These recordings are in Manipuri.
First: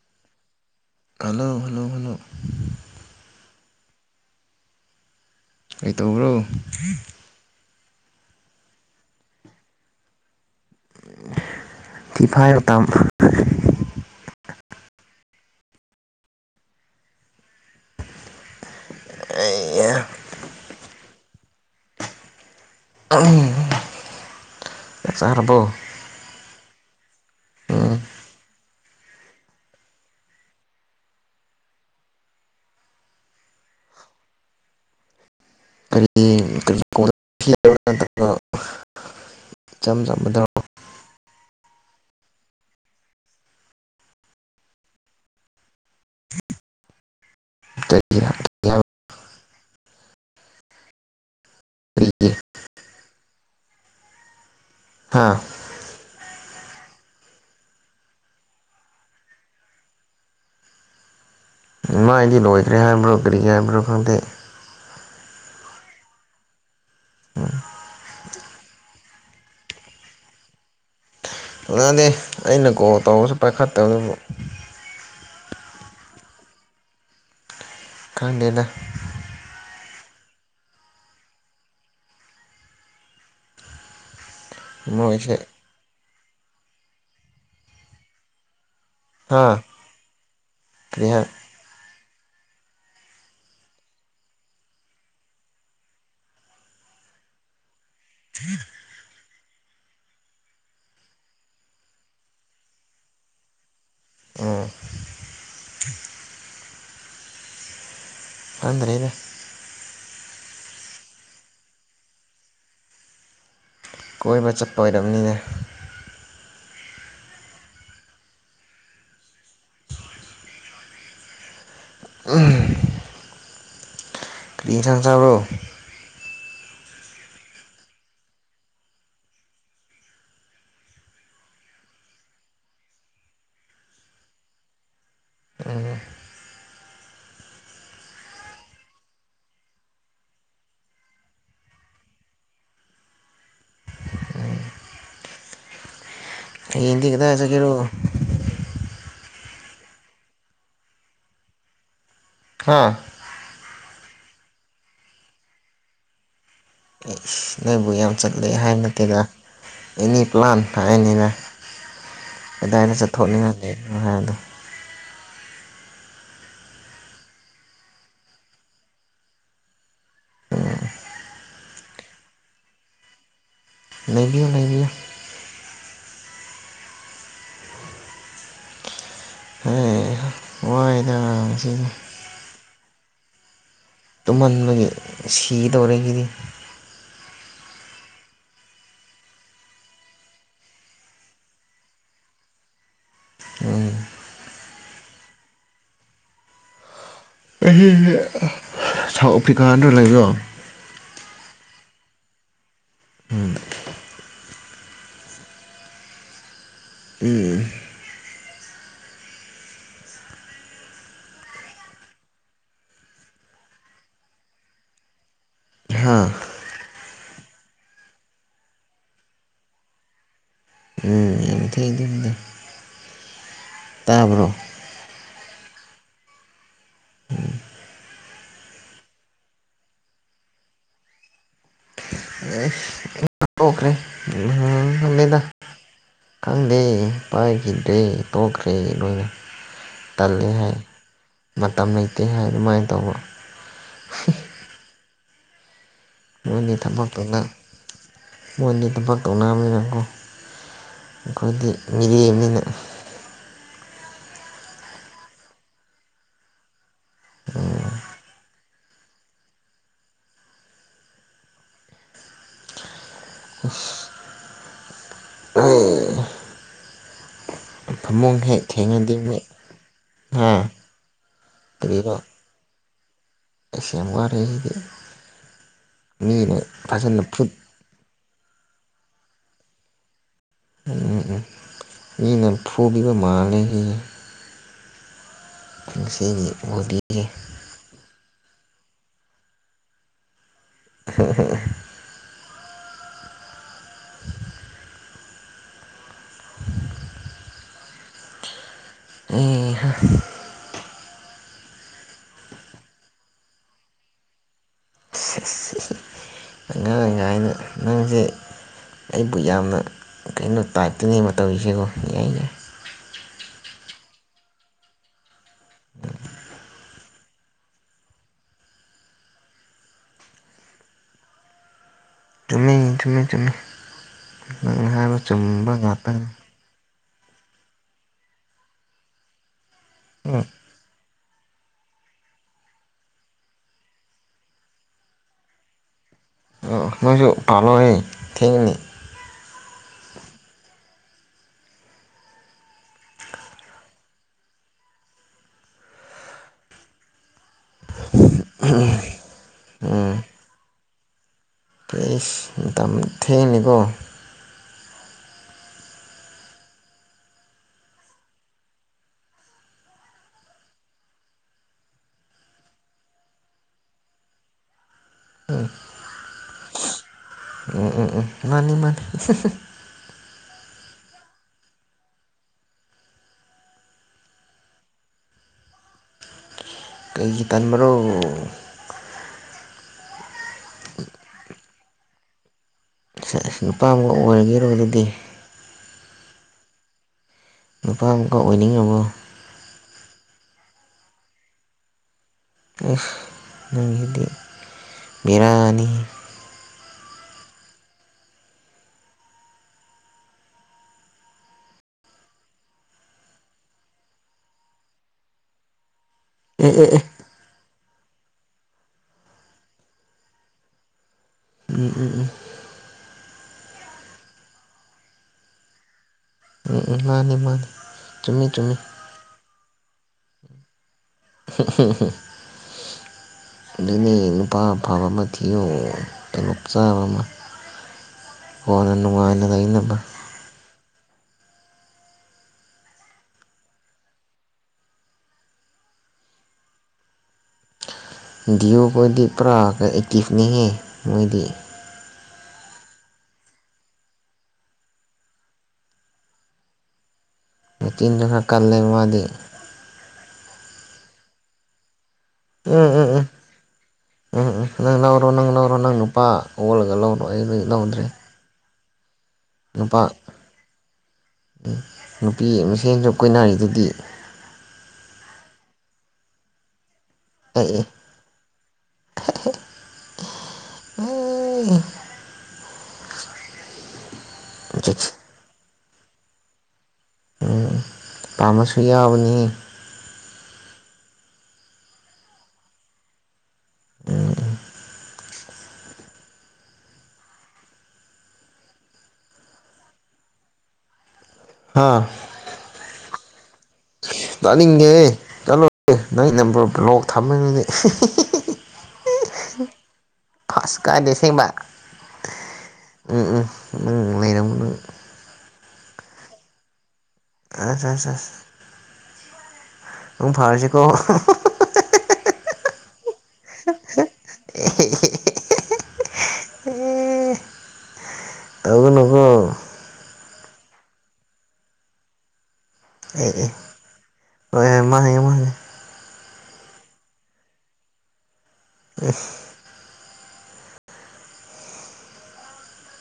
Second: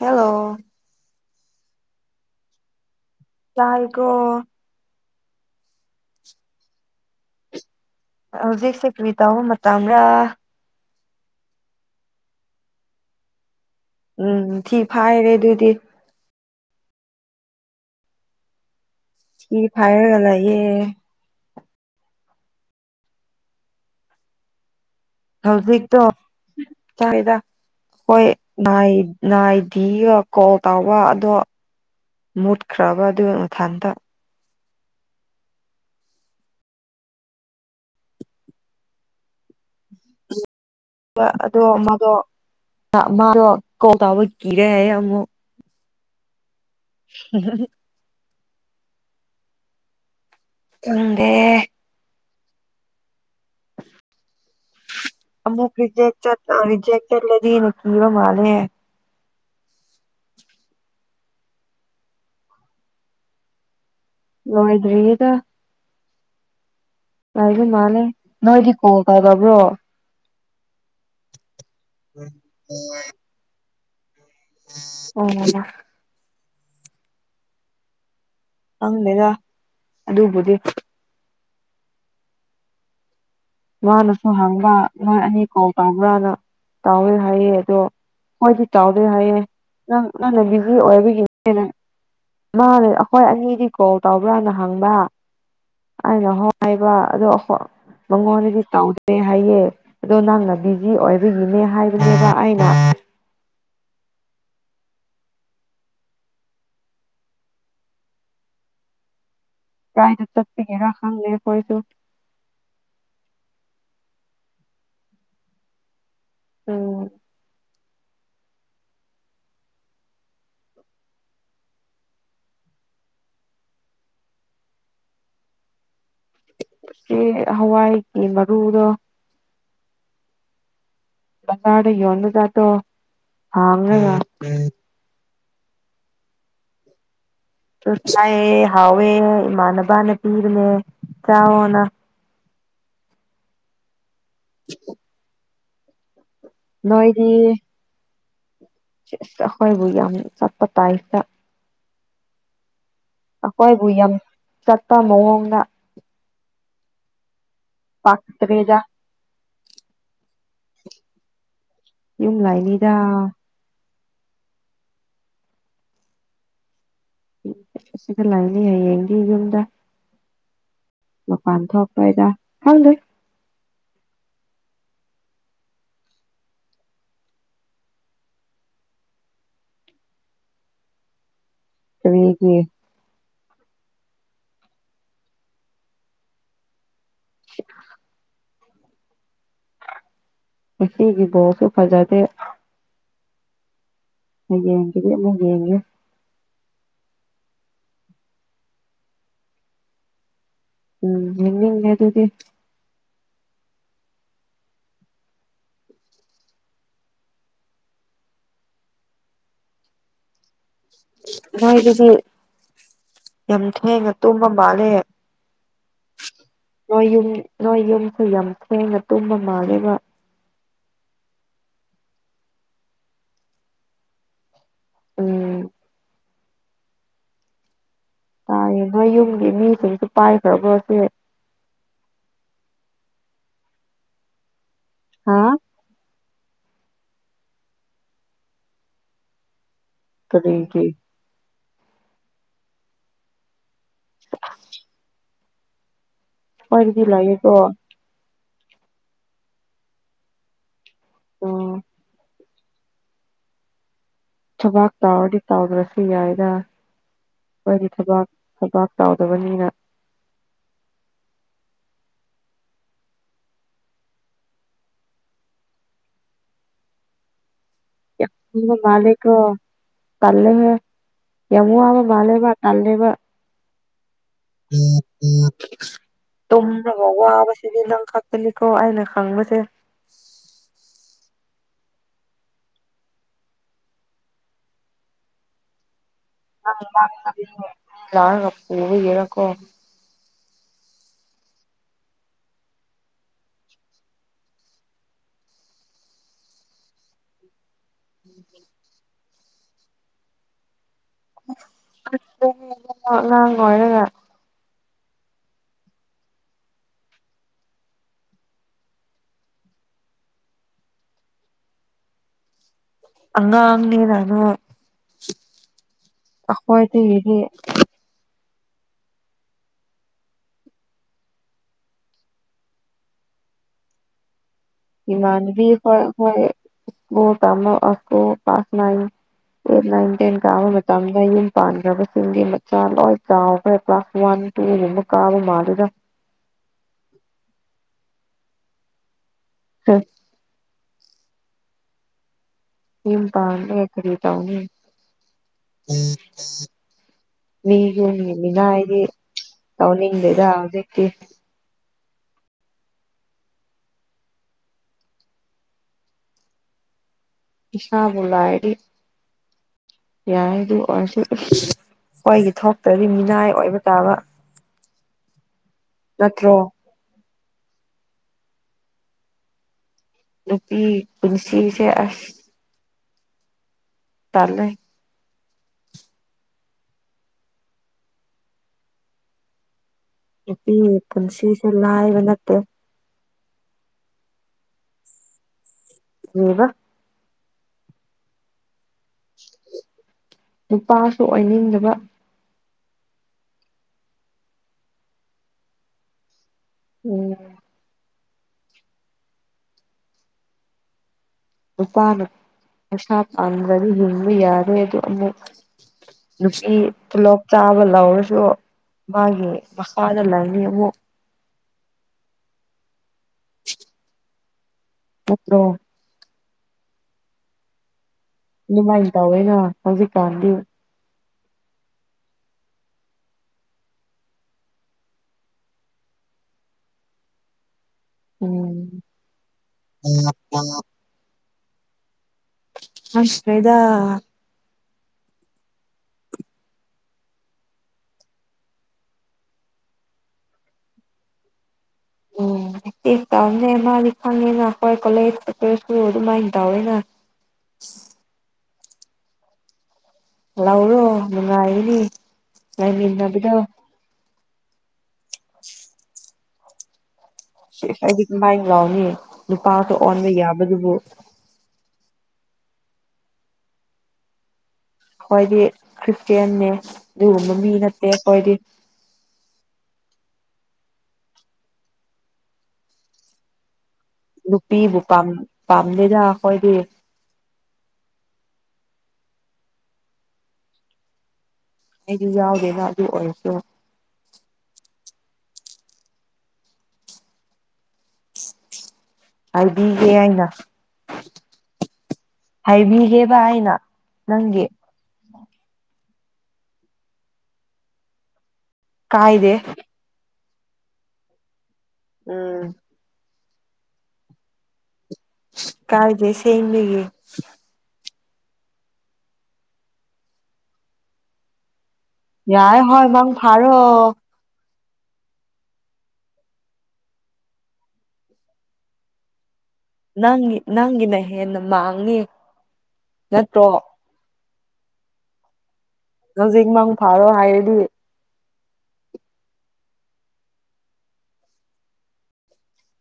ꯍꯜꯂꯣ ꯍꯜꯂꯣ ꯍꯜꯂꯣ ꯍꯜꯂꯣ ꯇꯥꯏꯒꯣ ꯀꯩꯇꯧꯕ꯭ꯔꯣ꯫ ꯍꯧꯖꯤꯛꯁꯦ ꯀꯔꯤ ꯇꯧꯕ ꯃꯇꯝꯔ ꯐꯤꯐꯥꯏ ꯃꯇꯝ ꯎꯝ ꯊꯤ ꯐꯥꯏꯔꯦ ꯑꯗꯨꯗꯤ ꯊꯤ ꯐꯥꯏꯔꯒ ꯂꯩꯌꯦ꯫ [inaudible] ꯆꯥꯛ ꯆꯥꯔꯕꯣ ꯍꯧꯖꯤꯛꯇꯣ ꯆꯥꯔꯦꯗ ꯎꯝ ꯍꯣꯏ ꯅꯥꯏ ꯅꯥꯏꯗꯤꯒ ꯀꯣꯜ ꯇꯧꯕ ꯑꯗꯣ ꯃꯨꯠꯈ꯭ꯔꯕ ꯑꯗꯨ ꯃꯊꯟꯇ ꯀꯔꯤ ꯀꯔꯤ ꯀꫭꯟꯗ [unintelligible] ꯏꯆꯝ ꯆꯝ ꯑꯗꯣ ꯃꯗꯣ ꯃꯥꯗꯣ ꯀꯣꯛ ꯇꯥꯕ ꯀꯤꯔꯦ ꯍꯥꯏꯌꯦ ꯑꯃꯨꯛ [inaudible] ꯀꯩꯒꯤ [unintelligible] ꯍꯥꯏꯕ ꯈꯪꯗꯦ ꯀꯔꯤꯒꯤ ꯍꯥꯥ ꯅꯪ ꯔꯤꯖꯦꯛ ꯆꯠ ꯑꯥ ꯔꯤꯖꯦꯛ ꯆꯠꯂꯗꯤ ꯅꯨꯡꯁꯤꯕ ꯃꯥꯜꯂꯦ꯫ ꯃꯥꯏꯗꯤ ꯂꯣꯏꯈ꯭ꯔꯦ ꯍꯥꯏꯕ꯭ꯔꯣ ꯀꯔꯤ ꯍꯥꯏꯕ꯭ꯔꯣ ꯈꯪꯗꯦ꯫ ꯂꫭꯏꯗ꯭ꯔꯤꯗ ꯂꯩꯕ ꯃꯥꯜꯂꯦ ꯅꫭꯏꯗꯤ ꯀꫭꯜ ꯇꯧꯗꯕ꯭ꯔꯣ꯫ ꯉꯗꯦ ꯑꯩꯅ ꯀꯣꯜ ꯇꯧꯔꯁꯨ ꯄꯥꯏꯈꯠꯇꯕꯗꯨꯕꯨ ꯑꯣ ꯈꯪꯗꯦꯗꯥ ꯈꯪꯗꯦꯗ ꯑꯗꯨꯕꯨꯗꯤ ꯃꯅꯥꯁꯨ ꯍꯪꯕ ꯅꯣꯏ ꯃꯣꯏꯁꯦ ꯑꯅꯤ ꯀꯥꯎ ꯇꯧꯕ꯭ꯔꯥꯅ ꯇꯥꯎꯋꯦ ꯍꯥꯏꯌꯦ ꯑꯗꯣ ꯍꯣꯏꯗꯤ ꯇꯧꯗꯦ ꯍꯥꯏꯌꯦ ꯍꯥ ꯅꯪ ꯅꯪꯅ ꯕꯤꯖꯤ ꯀꯔꯤ ꯑꯣꯏꯕꯒꯤ ꯍꯥꯏ ꯑꯩꯅ ꯃꯅꯥ ꯑꯩꯈꯣꯏ ꯑꯅꯤꯗꯤ ꯀꯣꯜ ꯇꯧꯕ꯭ꯔꯥꯅ ꯍꯪꯕ꯫ ꯑꯩꯅ ꯍꯣꯏ ꯍꯥꯏꯕ ꯑꯗꯣ ꯃꯉꯣꯟꯗꯗꯤ ꯇꯧꯗ꯭ꯔꯦ ꯍꯥꯏꯌꯦ ꯑꯗꯣ ꯅꯪꯅ ꯕꯤꯖꯤ ꯑꯣꯏꯕꯒꯤꯅꯦ ꯍꯥꯏꯕꯅꯦꯕ ꯑꯩꯅ ꯎꯝ꯫ ꯈꯪꯗ꯭ꯔꯦꯅꯦ ꯒꯥꯏꯅ ꯆꯠꯄꯤꯒꯦꯔꯥ ꯈꯪꯅꯦ ꯑꯩꯈꫭꯏꯁꯨ ꯀꯣꯏꯕ ꯆꯠꯄ ꯑꯣꯏꯔꯝꯅꯤꯅꯦ꯫ ꯎꯝ꯫ [inaudible] ꯀꯔꯤ ꯏꯟꯁꯥꯡ ꯆꯥꯕ꯭ꯔꯣ꯫ ꯁꯤ ꯍꯋꯥꯏꯒꯤ ꯃꯔꯨꯗꯣ꯫ ꯕꯖꯥꯔꯗ ꯌꫭꯟꯕ ꯖꯥꯠꯇꫭ ꯍꯥꯡꯔꯒꯥ ꯎꯝ꯫ ꯇꯨ ꯆꯥꯏꯌꯦ ꯍꯥꯎꯋꯦ ꯏꯃꯥꯟꯅꯕꯥꯅ ꯄꯤꯕ‌ꯅ‌ꯦ ꯆꯥꯎꯋ‌ꯣꯅꯥ [inaudible] ꯍꯌ‌ꯦꯡꯗꯤ ꯀꯗꯥꯏ ꯆꯠꯀꯦꯔ‌ꯣ꯫ ꯁꯦꯁ ꯑꯩꯈꯣꯏꯕꯨ ꯌꯥꯝ ꯆꯠꯄ ꯇꯥꯞꯇꯥ ꯍꯥꯥ ꯑꯩꯈꯣꯏꯕꯨ ꯌꯥꯝ ꯆꯠꯄ ꯃꯑꯣꯡꯗ ꯅꯣꯏꯕꯨ ꯌꯥꯝ ꯆꯠꯂꯦ ꯄꯥꯛꯇ꯭ꯔꯦꯗ ꯍꯥꯏꯕ ꯅꯠꯇꯦꯗ ꯑꯦꯅꯤ ꯄ꯭ꯂꯥꯟ ꯍꯥꯏꯅꯤꯅ ꯌꯨꯝ ꯂꯩꯅꯤꯗ ꯑꯗꯥꯏꯅ ꯆꯠꯊꯣꯛꯅꯤꯡꯉꯗꯤ [unintelligible] ꯁꯤꯒ ꯂꯥꯛꯅꯤ ꯍꯌꯦꯡꯗꯤ ꯌꯨꯝꯗ ꯃꯄꯥꯟ ꯊꯣꯛꯄꯩꯗ ꯈꯪꯗ‌ꯦ ꯂꯩꯕꯤꯌꯨ ꯂꯩꯕꯤꯌꯨ ꯍꯩ ꯋꯥꯏꯗ ꯉꯁꯤ ꯀꯔꯤꯒꯤ ꯇꯨꯝꯃꯟꯕꯒꯤ ꯁꯤꯗꯧꯔ‌ꯦ ꯁꯤꯗꯤ [unintelligible] ꯉꯁꯤꯒꯤ ꯕ‌ꯣꯜꯁꯨ ꯐꯖꯗꯦ ꯎꯝ ꯍꯌ‌ꯦꯡꯒꯤꯗ ꯑꯃꯨꯛ ꯌ‌ꯦꯡꯒ‌ꯦ [inaudible] ꯁꯥꯎꯠ ꯑꯐ꯭ꯔꯤꯀꯥꯗ꯭ꯔ ꯂꯩꯕꯗ‌ꯣ ꯎꯝ ꯌꯦꯡꯅꯤꯡꯗꯦ ꯑꯗꯨꯗꯤ ꯎꯝ ꯎꯝ ꯃꯤꯏꯒꯤꯗꯤ ꯌꯥꯝ ꯊꯦꯡꯅ ꯇꯨꯝꯃ ꯃꯥꯜꯂꯦ ꯍꯥꯥ ꯅꯣꯏ ꯌꯨꯝ ꯅꯣꯏ ꯌꯨꯝꯁꯦ ꯌꯥꯝ ꯊꯦꯡꯅ ꯇꯨꯝꯕ ꯃꯥꯜꯂꯤꯕ ꯎꯝ ꯌꯥꯝ ꯊꯦꯡꯗꯕꯥꯅꯤꯗ ꯇꯥꯕ꯭ꯔ‌ꯣ ꯎꯝ ꯇꯥꯏꯌꯦ ꯅꯣꯏ ꯌꯨꯝꯒꯤ ꯃꯤꯁꯤꯡꯁꯨ ꯄꯥꯏꯈ꯭ꯔꯕ꯭ꯔꯣꯁꯦ ꯑꯦꯁ ꯇꯣꯛꯈ꯭ꯔꯦ [unintelligible] ꯍꯥ ꯈꯪꯗ‌ꯦ ꯄꯥꯏꯒꯤꯗ‍꯭ꯔ‌ꯦ ꯇ‌ꯣꯛꯈꯔꯦ ꯅ‌ꯣꯏꯅ ꯇꯜꯂ‌ꯦ ꯍꯥꯏ ꯀꯔꯤꯒꯤ ꯃꯇꯝ ꯂꯩꯇꯦ ꯍꯥꯏ ꯑꯗꯨꯃꯥꯏꯅ ꯇꯧꯕ ꯅꯣꯏꯅꯤ ꯍꯣꯏꯗꯤ ꯊꯕꯥꯛ ꯇꯧꯅ ꯂꯩꯌꯦꯀꯣ ꯃꯣꯏꯗꯤ ꯊꯕꯛ ꯇꯧꯔꯕꯅꯤꯅꯀꯣ ꯑꯩꯈꯣꯏꯗꯤ ꯎꯝ ꯃꯤꯔꯦꯝꯅꯤꯅ ꯊꯥꯕꯥꯛ ꯇꯧꯔꯗꯤ ꯇꯥꯎꯗ꯭ꯔꯁꯨ ꯌꯥꯏꯗ ꯑꯈ‌ꯣꯏꯗꯤ ꯊꯕꯥꯛ ꯊꯕꯥꯛ ꯇꯧꯗꯕꯅꯤꯅ ꯍꯣꯏ ꯌꯥꯝ ꯍꯦꯛ ꯇꯨꯝꯅꯤꯡꯕ ꯊꯦꯡꯉꯗꯤ ꯃꯤꯠ ꯃꯥꯜꯂ‌ꯦꯀ‌ꯣ ꯍꯥ ꯇꯜꯂꯦꯍ‌ꯦ ꯌꯥꯝ ꯋꯥꯕ ꯃꯥꯜꯂ‌ꯦꯕ ꯇꯜꯂ‌ꯦꯕ ꯑꯦꯁ ꯌꯥꯝ ꯋꯥꯔꯦꯁꯤꯗꯤ ꯃꯤꯅ ꯐꯖꯅ ꯐꯨꯠ ꯁꯤꯗꯤ ꯅꯪ ꯈꯛꯇꯅꯤꯀ‌ꯣ ꯑꯩꯅ ꯈꯪꯕꯁꯦ ꯃꯤꯅ ꯐꯨꯕꯤꯕ ꯃꯥꯂꯦ ꯁꯤꯁꯦ ꯀꯨꯝꯁꯤꯒꯤ [unintelligible] ꯌꯥꯔꯒꯥ ꯄꯨꯕꯤꯒ‌ꯤꯔꯀ‌ꯣ [unintelligible] [unintelligible] ꯍꯩ ꯍꯥ ꯑꯉꯥꯡ ꯂꯣꯏꯔꯒ [unintelligible] ꯑꯉꯥꯡꯒꯥꯏꯅ ꯅꯪꯖꯤ ꯑꯩꯕꯨ ꯌꯥꯝꯅ ꯂꯥꯛꯇꯣꯏꯅꯤ ꯃꯇꯝꯁꯤꯀꯣ ꯌꯥꯏ ꯌꯥꯏ ꯑꯉꯥꯡꯅꯤ ꯅꯥꯏꯅ ꯑꯩꯈꯣꯏꯗꯒꯤꯗꯤ ꯆꯨꯝꯃꯦ ꯆꯨꯝꯃꯦ ꯅꯪꯅ ꯏꯃꯥꯟꯅꯕꯤ ꯍꯣꯏ ꯑꯩꯈꯣꯏ [unintelligible] class nine eight nine ten ꯎꯝ ꯀꯥꯕ ꯃꯇꯝꯗ ꯌꯨꯝ ꯄꯥꯟꯈ꯭ꯔꯕꯁꯤꯡꯗꯤ ꯃꯆꯥ ꯂꯣꯏ ꯆꯥꯎꯈ꯭ꯔꯦ ꯀ꯭ꯂꯥꯁ ꯋꯥꯟ ꯇꯨꯒꯨꯝꯕ ꯀꯥꯕ ꯃꯥꯜꯂꯤꯗ ꯑꯥ ꯅꯣꯏꯒꯤ ꯄꯥꯜꯂꯣꯍꯦ ꯊꯦꯡꯅꯤ [unintelligible] ꯌꯨꯝ ꯄꯥꯜꯂꯦ ꯀꯔꯤ ꯇꯧꯅꯤ ꯃꯤ ꯌꯨꯝꯒꯤ ꯃꯤꯅꯥꯏꯗꯤ ꯇꯧꯅꯤꯡꯗꯦꯗ ꯍꯧꯖꯤꯛꯇꯤ ꯏꯁ ꯃꯇꯝ ꯊꯦꯡꯅꯤꯀꯣ ꯏꯁꯥꯕꯨ ꯂꯥꯏꯔꯤ [unintelligible] ꯌꯥꯏ ꯑꯗꯨ ꯑꯣꯏꯔꯁꯨ ꯑꯩꯈꯣꯏꯒꯤ ꯊꯣꯛꯇꯗꯤ ꯃꯤꯅꯥꯏ ꯑꯣꯏꯕ ꯇꯥꯕ [unintelligible] ꯅꯠꯇ꯭ꯔꯣ ꯎꯝ ꯎꯝ ꯎꯝ ꯃꯥꯅꯤ ꯃꯥ [unintelligible] ꯅꯨꯄꯤ ꯄꯨꯟꯁꯤꯁꯦ ꯑꯁ ꯇꯜꯂꯦ ꯀꯩꯒꯤ ꯇꯟꯕ꯭ꯔꯣ ꯅꯨꯄꯤꯒꯤ ꯄꯨꯟꯁꯤꯁꯦ ꯂꯥꯏꯕ ꯅꯠꯇꯦ ꯁꯦꯁ ꯅꯨꯄꯥ ꯑꯃꯨꯛ ꯑꯣꯏꯔꯒꯦꯔꯣ ꯑꯗꯨꯗꯤ [unintelligible] ꯅꯨꯄꯥ ꯑꯃꯨꯛꯀ ꯑꯣꯏꯅꯤꯡꯉꯕꯣ ꯅꯨꯄꯥꯁꯨ ꯑꯣꯏꯅꯤꯡꯗꯕ ꯑꯁ ꯅꯪꯖꯤꯗꯤ ꯕꯦꯔꯥꯅꯤꯍꯦ [unintelligible] ꯅꯨꯄꯥꯅ ꯄꯩꯁꯥ ꯇꯥꯟꯗ꯭ꯔꯗꯤ ꯍꯤꯡꯕ ꯌꯥꯔꯣꯏ ꯑꯗꯨ ꯑꯃꯨꯛ ꯑꯦ ꯅꯨꯄꯤ ꯑꯦ ꯑꯦ ꯇꯣꯂꯣꯞ ꯆꯥꯕ ꯂꯧꯔꯁꯨ ꯃꯥꯒꯤ ꯃꯈꯥꯗ ꯂꯩꯅꯤ ꯑꯃꯨꯛ ꯎꯝ ꯎꯝ ꯎꯝ ꯅꯠꯇ꯭ꯔꯣ ꯎꯝ ꯎꯝ ꯃꯥꯅꯤ ꯃꯥꯅꯤ ꯆꯨꯝꯃꯤ ꯆꯨꯝꯃꯤ ꯑꯗꯨꯃꯥꯏꯅ ꯇꯧꯋꯦꯅ ꯍꯧꯖꯤꯛꯀꯥꯟꯗꯤ [unintelligible] ꯑꯗꯨꯅꯦ ꯅꯨꯄꯥ ꯑꯐꯕ ꯑꯃ ꯊꯤꯌꯣ ꯇꯣꯂꯣꯞ ꯆꯥꯕ ꯑꯃ ꯎꯝ ꯀꯣꯟꯅ ꯅꯨꯡꯉꯥꯏꯅ ꯂꯩꯅꯕ [unintelligible] ꯑꯁ [unintelligible] ꯗꯤꯌꯣ ꯈꯣꯏꯗꯤ ꯄꯨꯔꯥ ꯑꯦꯛꯇꯤꯞꯅꯦꯍꯦ ꯃꯣꯏꯗꯤ ꯎꯝ ꯑꯦꯛꯇꯤꯞ ꯄꯥꯝꯗꯦ ꯃꯥꯗꯤ ꯈꯪꯉꯦꯗ ꯑꯩꯈꯣꯏ ꯀꯣꯂꯦꯖ ꯁꯨ ꯑꯗꯨꯃꯥꯏꯅ ꯇꯧꯋꯦꯅ ꯑꯦꯛꯇꯤꯡꯖꯨ ꯈꯔ ꯀꯜꯂꯦ ꯃꯥꯗꯤ ꯂꯧꯔꯣ ꯅꯨꯡꯉꯥꯏꯒꯅꯤ ꯎꯝ ꯎꯝ ꯎꯝ ꯂꯩꯃꯤꯟꯅꯕꯗꯣ ꯎꯝ ꯎꯝ ꯅꯪ ꯂꯧꯔꯣ ꯅꯪ ꯅꯪ ꯂꯧꯔꯣ ꯅꯪ ꯅꯨꯄꯥ [unintelligible] ꯁꯤꯁ ꯂꯧꯗ꯭ꯔꯦ ꯑꯩꯗꯤ ꯀꯃꯥꯏ ꯂꯧꯅꯤ ꯅꯨꯄꯥꯁꯨ ꯑꯣꯟꯕ ꯌꯥꯕꯗꯨꯕꯨ ꯎꯝ ꯅꯨꯄꯤ ꯃꯁꯦꯟꯁꯨ ꯀꯨꯣꯏꯅꯔꯤꯗꯨꯗꯤ ꯑꯩꯈꯣꯏꯗꯤ [unintelligible] ꯑꯗꯨꯒꯨꯝꯕ ꯃꯤ ꯑꯦ ꯑꯦ ꯅꯠꯇꯦ ꯑꯩꯈꯣꯏꯗꯤ ꯑꯦ ꯅꯨꯄꯤꯕꯨ ꯆꯠꯁ ꯄꯥꯝ ꯄꯥꯝꯗꯦꯗ ꯑꯩꯈꯣꯏꯗꯤ ꯎꯝ ꯄꯥꯝꯕꯁꯨ ꯌꯥꯎꯕꯅꯤ ꯑꯩꯗꯤ ꯌꯥꯎꯗꯦꯗ ꯑꯗꯨ ꯑꯣꯏꯔꯁꯨ ꯎꯝ ꯍꯥꯏꯕꯤꯒꯦ ꯑꯩꯅ ꯍꯥꯥ ꯍꯥꯏꯕꯤꯒꯦꯕ ꯑꯩꯅ ꯅꯪꯒꯤ ꯇꯥꯅꯤꯡꯗꯦꯍꯦ ꯆꯠꯂꯣ ꯅꯪ ꯅꯝꯕꯔ ꯕ꯭ꯂꯣꯛ ꯊꯝꯃꯅꯤꯅꯦ ꯀꯥꯏꯗꯦ ꯐꯥꯁ ꯀꯥꯏꯗꯦ ꯑꯁꯦꯡꯕ ꯎꯝ ꯎꯝ ꯅꯪ ꯂꯩꯔꯝꯒꯅꯨ ꯀꯥꯏꯗꯦ ꯑꯁꯦꯡꯕꯒꯤ ꯑꯁ ꯑꯁ ꯑꯁ ꯃꯪ ꯐꯥꯔꯁꯤ ꯀꯣ ꯌꯥꯔꯦ ꯍꯣꯏ ꯃꯡ ꯐꯥꯔꯣ [unintelligible] ꯑꯦ ꯇꯧꯒꯅꯨꯀꯣ ꯅꯪꯒꯤ ꯅꯪꯒꯤꯅ ꯍꯦꯟꯅ ꯃꯥꯡꯅꯤ ꯑꯦ ꯑꯦ ꯅꯠꯇ꯭ꯔꯣ ꯍꯣꯏ ꯍꯣꯏ ꯃꯥꯡꯉꯦ ꯃꯥꯉꯦ ꯍꯧꯖꯤꯛ ꯃꯪ ꯐꯥꯔꯣ ꯍꯥꯏꯔꯗꯤ [unintelligible]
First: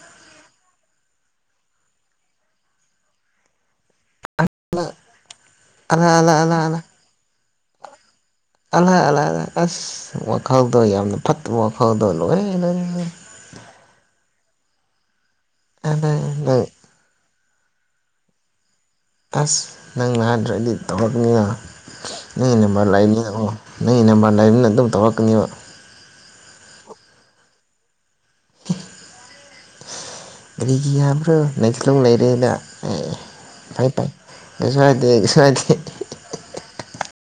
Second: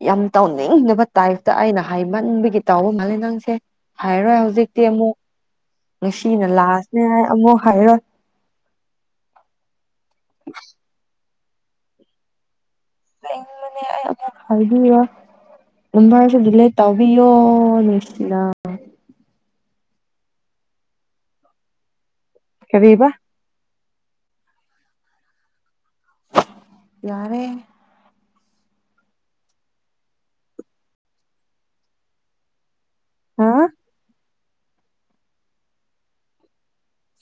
ꯌꯥꯝ ꯇꯧꯅꯤꯡꯗꯕ ꯇꯥꯏꯞꯇ ꯑꯩꯅ ꯍꯥꯏꯃꯟꯕꯒꯤ ꯇꯥꯎꯕ ꯃꯥꯜꯂꯦ ꯅꯪꯁꯦ ꯍꯥꯏꯔꯣꯏ ꯍꯧꯖꯤꯛ ꯇꯦ ꯑꯃꯨꯛ ꯑꯂꯥ ꯑꯂꯥ ꯉꯁꯤꯅ ꯑꯂꯥ ꯑꯂꯥ ꯂꯥꯁꯅꯦ ꯍꯥꯏ ꯑꯃꯨꯛ ꯍꯥꯏꯔꯣꯏ [unintelligible] ꯑꯁ ꯋꯥꯈꯜꯗꯣ ꯌꯥꯝꯅ ꯐꯠꯇꯕ ꯋꯥꯈꯜꯗꯣ ꯂꯣꯏꯔꯦ ꯂꯣꯏꯔꯦ ꯑꯗ [unintelligible] ꯅꯪ ꯇꯧꯕꯤꯌꯣ ꯅꯨꯡꯁꯤꯅ ꯑꯁ ꯅꯪ ꯅꯥꯗ꯭ꯔꯗꯤ ꯇꯧꯔꯛꯅꯤꯅ ꯅꯪ ꯅꯝꯕꯔ ꯀꯔꯤꯕ ꯂꯩꯅꯤꯅꯀꯣ ꯅꯩ ꯅꯝꯕꯔ ꯂꯩꯕꯅꯤꯅ ꯑꯗꯨꯝ ꯇꯧꯔꯛꯀꯅꯦꯕ ꯌꯥ꯭ꯔꯦ ꯀꯔꯤꯒꯤ ꯌꯥꯕ꯭ꯔꯣ [unintelligible] ꯂꯩꯔꯦꯅ ꯑꯩ ꯍꯥ ꯐꯩ ꯐꯩ ꯀꯩꯁꯨ ꯍꯥꯏꯗꯦ ꯀꯩꯁꯨ ꯍꯥꯏꯗꯦ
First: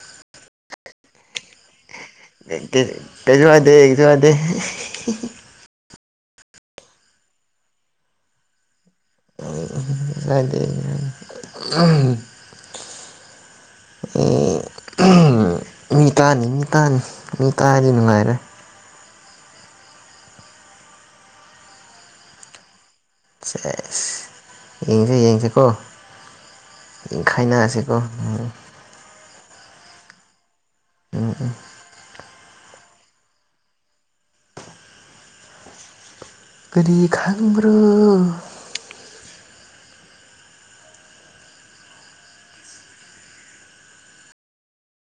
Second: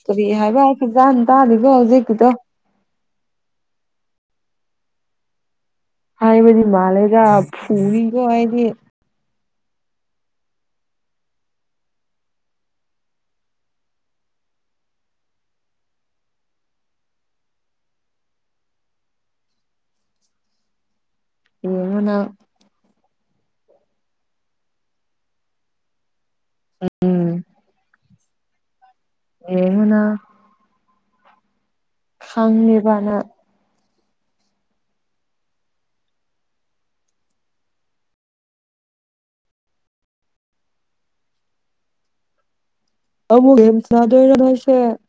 ꯀꯔꯤ ꯍꯥꯏꯕ ꯑꯩ ꯐꯖꯅ ꯇꯥꯗꯦꯗ ꯍꯧꯖꯤꯛꯀꯤꯗꯣ ꯑꯦ ꯀꯩꯁꯨ ꯍꯥꯏꯗꯦ ꯀꯩꯁꯨ ꯍꯥꯏꯗꯦ ꯍꯥꯏꯕꯗꯤ ꯃꯥꯂꯦꯗ ꯐꯨꯅꯤꯀꯣ ꯑꯩꯗꯤ [unintelligible] [unintelligible] ꯃꯤ ꯇꯥꯅꯤ ꯃꯤ ꯇꯥꯅꯤ ꯃꯤ ꯇꯥꯅꯤ ꯅꯨꯡꯉꯥꯏꯔꯣꯏ꯫ ꯌꯦꯡꯉꯨ ꯅꯪ ꯁꯦꯁ ꯌꯦꯡꯁꯦ ꯌꯦꯡꯁꯦꯀꯣ꯫ ꯎꯝ ꯈꯥꯏꯅꯁꯤꯀꯣ ꯎꯝ ꯌꯦꯉꯨꯅ ꯎꯝ ꯎꯝ ꯈꯪꯅꯤꯕꯅ ꯀꯔꯤ ꯈꯪꯕ꯭ꯔꯣ? [unintelligible]